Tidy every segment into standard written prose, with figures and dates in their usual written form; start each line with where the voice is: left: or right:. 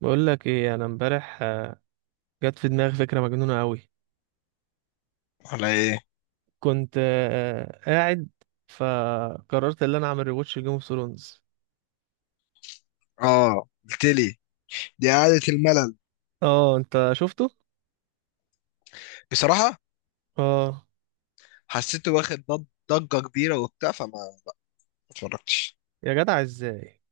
right: بقول لك ايه، انا امبارح جت في دماغي فكره مجنونه قوي.
left: على ايه؟
right: كنت قاعد، فقررت ان انا اعمل ريواتش لجيم اوف ثرونز.
left: اه، قلت لي. دي قعدة الملل.
right: اه، انت شفته؟
left: بصراحة
right: اه.
left: حسيته واخد ضجة كبيرة وبتاع، فما ما اتفرجتش.
right: يا جدع ازاي؟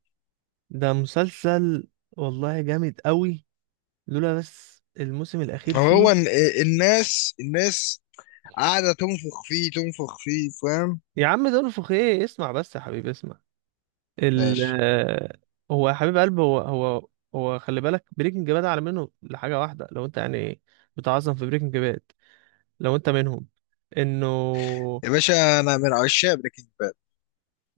right: ده مسلسل والله جامد قوي، لولا بس الموسم الاخير فيه.
left: هو إن- الناس قاعدة تنفخ فيه تنفخ فيه، فاهم؟
right: يا عم، ده انفخ ايه؟ اسمع بس يا حبيبي، اسمع. ال
left: ماشي.
right: آه، هو يا حبيب قلب، هو. هو خلي بالك بريكنج باد على منه لحاجه واحده، لو انت يعني بتعظم في بريكنج باد، لو انت منهم، انه.
left: يا باشا، انا من عشاق بريكنج باد.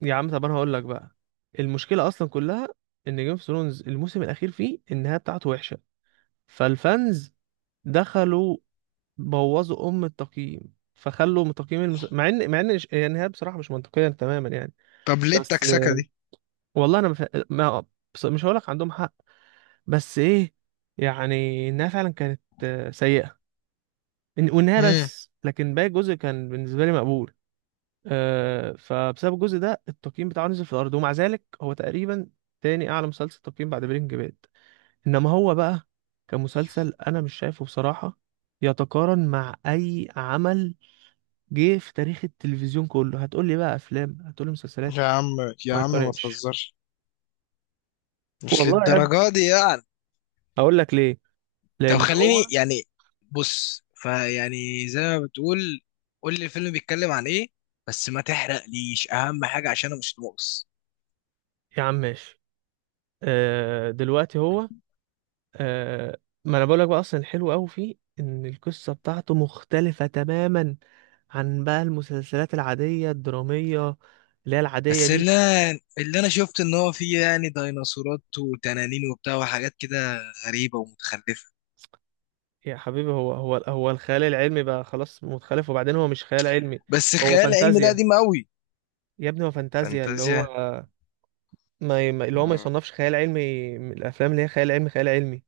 right: يا عم طب انا هقول لك بقى، المشكله اصلا كلها ان جيم اوف ثرونز الموسم الاخير فيه النهايه بتاعته وحشه، فالفانز دخلوا بوظوا ام التقييم، فخلوا من تقييم مع ان هي النهايه بصراحه مش منطقيه تماما يعني.
left: طب ليه
right: بس،
left: التكسكة دي؟
right: والله انا مف... ما... مش هقول لك عندهم حق، بس ايه، يعني النهايه فعلا كانت سيئه. والنهايه
left: امم.
right: بس، لكن باقي الجزء كان بالنسبه لي مقبول. فبسبب الجزء ده التقييم بتاعه نزل في الارض، ومع ذلك هو تقريبا تاني اعلى مسلسل تقييم بعد برينج باد. انما هو بقى كمسلسل، انا مش شايفه بصراحة يتقارن مع اي عمل جه في تاريخ التلفزيون كله. هتقول لي بقى افلام، هتقول لي مسلسلات،
left: يا عم يا
right: ما
left: عم ما
right: يقارنش.
left: تهزرش، مش
right: والله يا ابني،
left: للدرجة دي يعني.
right: اقول لك ليه،
left: طب
right: لان
left: خليني
right: هو.
left: يعني، بص فيعني زي ما بتقول، قول لي الفيلم بيتكلم عن ايه، بس ما تحرقليش اهم حاجه عشان انا مش ناقص.
right: يا عم ماشي، دلوقتي هو. آه ما انا بقولك بقى، اصلا الحلو قوي فيه ان القصه بتاعته مختلفه تماما عن بقى المسلسلات العاديه الدراميه اللي هي العاديه
left: بس
right: دي.
left: اللي انا شفت ان هو فيه يعني ديناصورات وتنانين وبتاع وحاجات كده غريبه ومتخلفه.
right: يا حبيبي، هو الخيال العلمي بقى خلاص متخلف؟ وبعدين هو مش خيال علمي.
left: بس
right: هو
left: خيال علمي ده
right: فانتازيا،
left: قديم قوي.
right: يا ابني هو فانتازيا اللي هو.
left: فانتازيا.
right: ما ي- ما- اللي هو ما
left: مم.
right: يصنفش خيال علمي من الافلام اللي هي خيال علمي خيال علمي.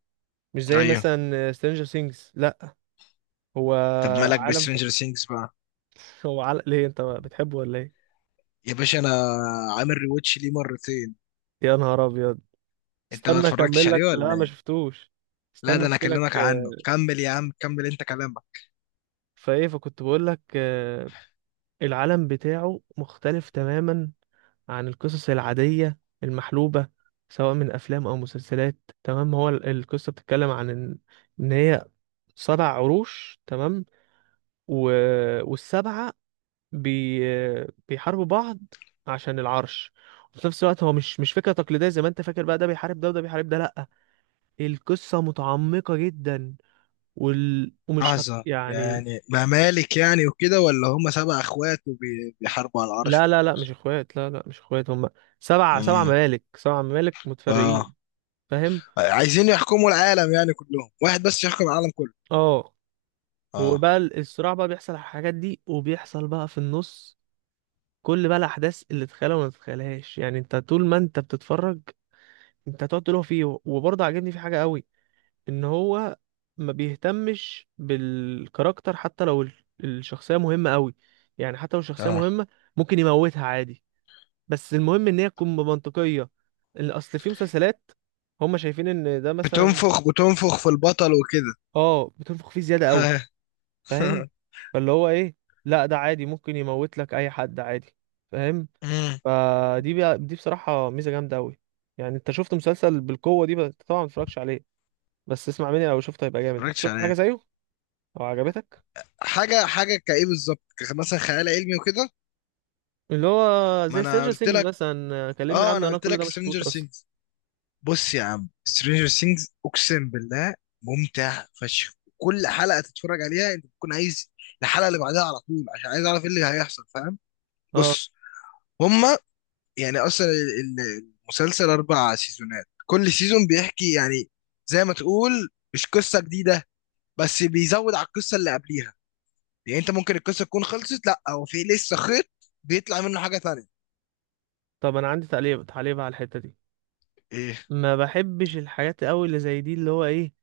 right: مش زي
left: ايوه.
right: مثلا سترينجر سينجز، لا. هو
left: طب مالك
right: عالم
left: بسترينجر سينجز بقى؟
right: هو عالم، ليه انت بتحبه ولا ايه؟
left: يا باشا انا عامل ريواتش ليه مرتين.
right: يا نهار ابيض،
left: انت ما
right: استنى
left: اتفرجتش
right: اكمل لك،
left: عليه ولا
right: لا ما
left: ايه؟
right: شفتوش.
left: لا
right: استنى
left: ده انا
right: احكي
left: اكلمك
right: لك،
left: عنه. كمل يا عم، كمل انت كلامك.
right: فايه، فكنت بقول لك العالم بتاعه مختلف تماما عن القصص العادية المحلوبة، سواء من افلام او مسلسلات. تمام. هو القصة بتتكلم عن ان، هي سبع عروش، تمام. و... والسبعة بي... بيحاربوا بعض عشان العرش. وفي نفس الوقت هو مش فكرة تقليدية زي ما انت فاكر، بقى ده بيحارب ده وده بيحارب ده، لا. القصة متعمقة جدا، ومش
left: لحظة،
right: يعني.
left: يعني ممالك يعني وكده، ولا هم 7 اخوات وبيحاربوا على العرش،
right: لا،
left: ولا
right: لا،
left: ايه
right: لا، مش
left: بالظبط؟
right: اخوات، لا لا مش اخوات، هم سبع
left: امم.
right: ممالك سبع ممالك متفرقين.
left: اه،
right: فاهم؟
left: عايزين يحكموا العالم، يعني كلهم واحد بس يحكم العالم كله.
right: اه.
left: اه.
right: وبقى الصراع بقى بيحصل على الحاجات دي، وبيحصل بقى في النص كل بقى الاحداث اللي تتخيلها وما تتخيلهاش، يعني انت طول ما انت بتتفرج انت هتقعد تقول هو فيه، وبرضه عاجبني في حاجه قوي، ان هو ما بيهتمش بالكاركتر حتى لو الشخصيه مهمه قوي. يعني حتى لو الشخصيه
left: اه،
right: مهمه، ممكن يموتها عادي، بس المهم ان هي تكون منطقيه. اللي اصل في مسلسلات، هم شايفين ان ده مثلا.
left: بتنفخ في البطل وكده.
right: اه، بتنفخ فيه زياده قوي، فاهم؟ فاللي هو ايه، لا ده عادي ممكن يموت لك اي حد عادي، فاهم؟
left: امم.
right: فدي بقى دي بصراحه ميزه جامده قوي. يعني انت شفت مسلسل بالقوه دي؟ بس طبعا ما اتفرجش عليه. بس اسمع مني، لو شفته هيبقى جامد. انت
left: متفرجتش
right: شفت حاجه
left: عليه.
right: زيه او عجبتك؟
left: حاجة كايه بالظبط، مثلا خيال علمي وكده؟
right: اللي هو
left: ما
right: زي
left: انا
right: سترينجر
left: قلت
right: سينجز
left: لك،
right: مثلا، كلمني
left: اه
right: عنه،
left: انا
right: انا
left: قلت
right: كل ده
left: لك
right: ما شفتوش
left: سترينجر.
right: اصلا.
left: بص يا عم، سترينجر سينجز اقسم بالله ممتع فشخ. كل حلقه تتفرج عليها انت بتكون عايز الحلقه اللي بعدها على طول، عشان عايز اعرف ايه اللي هيحصل، فاهم؟
right: اه.
left: بص. هما يعني اصلا المسلسل 4 سيزونات، كل سيزون بيحكي يعني زي ما تقول مش قصه جديده، بس بيزود على القصه اللي قبليها. يعني انت ممكن القصه تكون خلصت، لا هو في لسه خيط بيطلع منه حاجه تانية.
right: طب انا عندي تعليق تعليق على الحته دي.
left: ايه،
right: ما بحبش الحاجات قوي اللي زي دي، اللي هو ايه،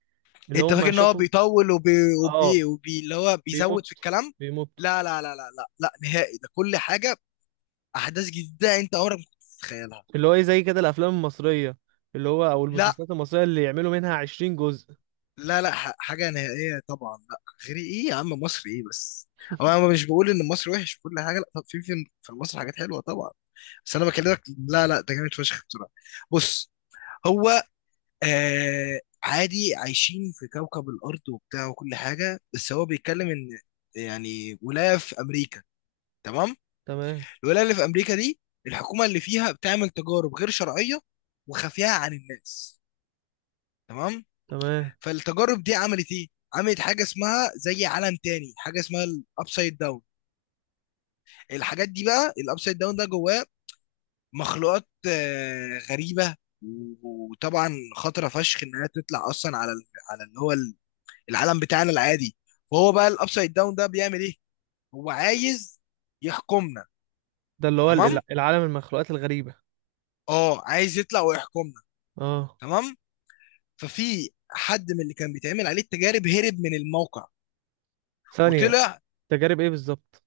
right: اللي
left: انت فاكر
right: هم
left: ان هو
right: شافوا.
left: بيطول وبي
right: اه،
left: وبي وبي اللي هو بيزود في
right: بيمط
left: الكلام؟
right: بيمط.
left: لا لا لا لا لا لا نهائي، ده كل حاجه احداث جديده انت عمرك ما كنت تتخيلها.
right: اللي هو ايه، زي كده الافلام المصرية، اللي هو او
left: لا
right: المسلسلات المصرية اللي يعملوا منها 20 جزء.
left: لا لا، حاجه نهائيه طبعا لا. غير ايه يا عم، مصر ايه بس؟ انا مش بقول ان مصر وحش في كل حاجه، لا، طب في في مصر حاجات حلوه طبعا، بس انا بكلمك. لا لا، ده جامد فشخ بصراحه. بص، هو آه عادي عايشين في كوكب الارض وبتاع وكل حاجه، بس هو بيتكلم ان يعني ولايه في امريكا، تمام.
right: تمام.
left: الولايه اللي في امريكا دي الحكومه اللي فيها بتعمل تجارب غير شرعيه وخفيه عن الناس، تمام.
right: تمام.
left: فالتجارب دي عملت ايه؟ عملت حاجه اسمها زي عالم تاني، حاجه اسمها الابسايد داون. الحاجات دي بقى، الابسايد داون ده جواه مخلوقات غريبه وطبعا خطره فشخ انها تطلع اصلا على العالم بتاعنا العادي. فهو بقى الابسايد داون ده بيعمل ايه؟ هو عايز يحكمنا.
right: ده اللي هو
left: تمام،
right: العالم المخلوقات الغريبة.
left: اه عايز يطلع ويحكمنا.
right: اه،
left: تمام. ففي حد من اللي كان بيتعمل عليه التجارب هرب من الموقع
right: ثانية.
left: وطلع.
right: تجارب ايه بالظبط؟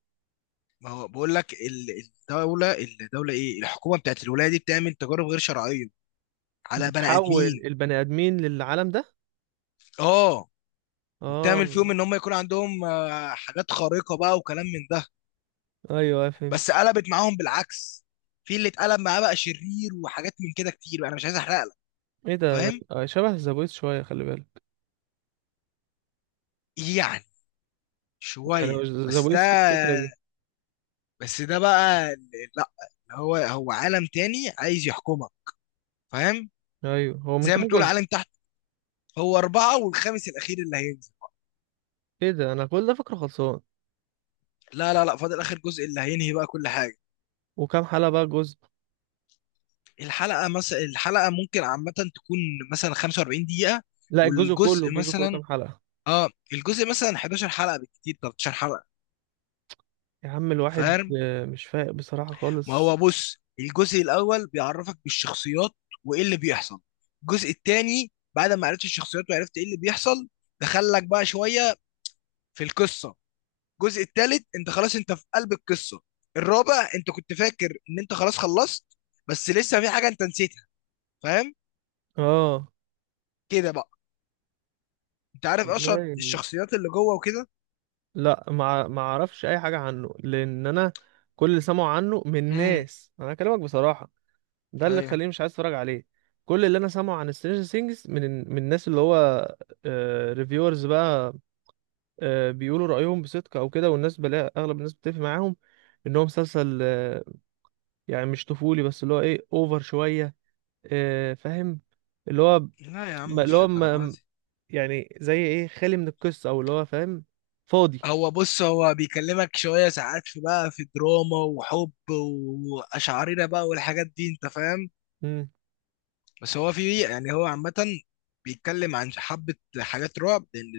left: ما هو بقول لك الدوله الحكومه بتاعت الولايه دي بتعمل تجارب غير شرعيه على بني
right: بتحول
left: ادمين.
right: البني ادمين للعالم ده؟
left: اه، وبتعمل فيهم
right: اه.
left: ان هم يكون عندهم حاجات خارقه بقى وكلام من ده.
right: ايوه، أيوه، فهمت.
left: بس قلبت معاهم بالعكس، في اللي اتقلب معاه بقى شرير وحاجات من كده كتير، انا مش عايز احرق لك.
right: ايه ده،
left: فاهم؟
right: شبه زابويس شوية، خلي بالك.
left: يعني
right: يعني هو
left: شويه بس ده.
right: زابويس فيه الفكرة دي.
left: بس ده بقى ال- لا، هو عالم تاني عايز يحكمك، فاهم؟
right: ايوه، هو من
left: زي ما
right: كام
left: تقول
right: جزء؟
left: عالم تحت. هو أربعة والخامس الأخير اللي هينزل.
right: ايه ده، انا كل ده فكره خلصان؟
left: لا لا لا، فاضل آخر جزء اللي هينهي بقى كل حاجة.
right: وكام حلقة بقى الجزء؟
left: الحلقة مثلا الحلقة ممكن عامة تكون مثلا 45 دقيقة.
right: لا، الجزء كله
left: والجزء
right: الجزء كله
left: مثلا،
right: كام حلقة؟
left: اه الجزء مثلا 11 حلقة بالكتير، 13 حلقة،
right: يا عم، الواحد
left: فاهم؟
right: مش فايق بصراحة
left: ما هو
right: خالص.
left: بص، الجزء الأول بيعرفك بالشخصيات وإيه اللي بيحصل. الجزء التاني بعد ما عرفت الشخصيات وعرفت إيه اللي بيحصل دخلك بقى شوية في القصة. الجزء الثالث انت خلاص انت في قلب القصه. الرابع انت كنت فاكر ان انت خلاص خلصت، بس لسه في حاجه انت نسيتها، فاهم؟
right: اه.
left: كده بقى. انت عارف اشهر
right: والله
left: الشخصيات اللي جوه وكده.
right: لا، ما اعرفش اي حاجة عنه، لان انا كل اللي سمعوا عنه من
left: امم.
right: ناس، انا اكلمك بصراحة، ده اللي
left: ايوه.
right: خليني مش عايز اتفرج عليه. كل اللي انا سامعه عن سترينجر ثينجز من الناس اللي هو ريفيورز بقى، بيقولوا رأيهم بصدق او كده، والناس بلاقي اغلب الناس بتتفق معاهم، ان هو مسلسل يعني مش طفولي، بس اللي هو ايه، اوفر شوية، فاهم؟ اللي هو
left: لا يا عم،
right: ما- اللي
left: مش
right: هو
left: للدرجه
right: ما-
left: دي.
right: يعني زي ايه، خالي من القصة او اللي هو فاهم، فاضي.
left: هو بص، هو بيكلمك شويه ساعات، في بقى في دراما وحب واشعريره بقى والحاجات دي، انت فاهم.
right: امم.
left: بس هو في يعني هو عامه بيتكلم عن حبه، حاجات رعب، لان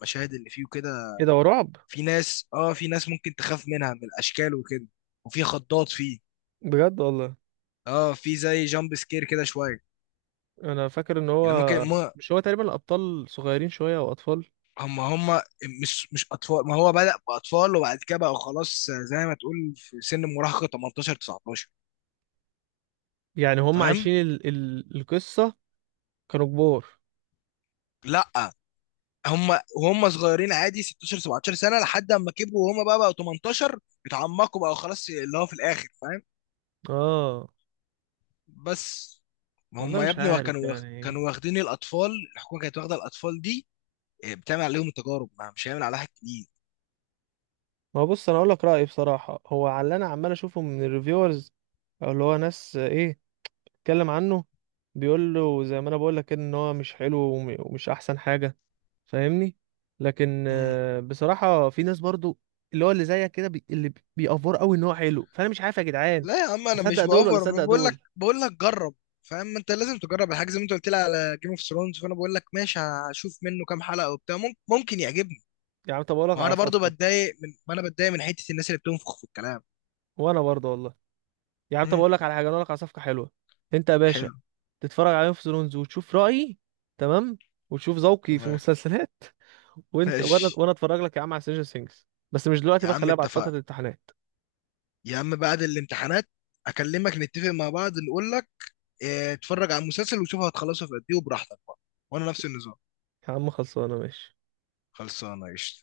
left: المشاهد اللي فيه كده.
right: ايه ده، هو رعب؟
left: في ناس، اه في ناس ممكن تخاف منها من الاشكال وكده، وفي خضات فيه.
right: بجد والله؟
left: اه، في زي جامب سكير كده شويه.
right: انا فاكر ان هو،
left: يعني ممكن ما.
right: مش هو تقريبا الاطفال صغيرين شوية، او اطفال؟
left: هم مش اطفال، ما هو بدأ باطفال وبعد كده بقى خلاص زي ما تقول في سن المراهقه 18، 19،
right: يعني هم
left: فاهم؟
right: عايشين القصة، كانوا كبار؟
left: لا، هم وهم صغيرين عادي 16، 17 سنه، لحد اما كبروا وهم بقى بقوا 18، اتعمقوا بقى خلاص اللي هو في الاخر، فاهم؟
right: اه،
left: بس ما
right: والله
left: هم يا
right: مش
left: ابني
right: عارف يعني.
left: كانوا واخدين الاطفال، الحكومه كانت واخده الاطفال دي بتعمل عليهم التجارب، ما مش هيعمل عليها حاجة جديد.
right: ما هو بص، انا اقول لك رأيي بصراحة، هو على اللي انا عمال اشوفه من الريفيورز، او اللي هو ناس ايه، اتكلم عنه، بيقول له زي ما انا بقول لك، ان هو مش حلو ومش احسن حاجة، فاهمني؟ لكن
left: مم.
right: بصراحة في ناس برضو اللي هو اللي زيك كده، اللي بيأفور قوي ان هو حلو، فانا مش عارف يا جدعان.
left: لا يا عم، انا مش
right: اصدق دول ولا
left: باوفر. أنا
right: اصدق
left: بقول
right: دول؟
left: لك، جرب، فاهم؟ ما انت لازم تجرب الحاجه زي ما انت قلت لي على جيم اوف ثرونز، فانا بقول لك ماشي هشوف منه كام حلقه وبتاع، ممكن يعجبني.
right: يا عم، طب اقول لك على
left: وانا برضو
right: صفقة.
left: بتضايق ما انا بتضايق من حته الناس اللي بتنفخ في الكلام.
right: وانا برضو والله. يا عم، طب
left: مم.
right: اقول لك على حاجة، انا اقول لك على صفقة حلوة. انت يا باشا
left: حلو.
right: تتفرج عليهم في سلونز، وتشوف رأيي، تمام؟ وتشوف ذوقي في
left: تمام.
right: المسلسلات. وانت، وانا
left: ماشي
right: وانا اتفرج لك يا عم على سيجن سينجز، بس مش دلوقتي
left: يا
right: بقى،
left: عم،
right: خليها بعد فترة
left: اتفقنا.
right: الامتحانات.
left: يا عم بعد الامتحانات اكلمك نتفق مع بعض نقول لك. اه، اتفرج على المسلسل وشوف هتخلصه في قد ايه وبراحتك بقى. وانا نفس النظام.
right: يا عم، خلصانة، ماشي.
left: خلصانه قشطه.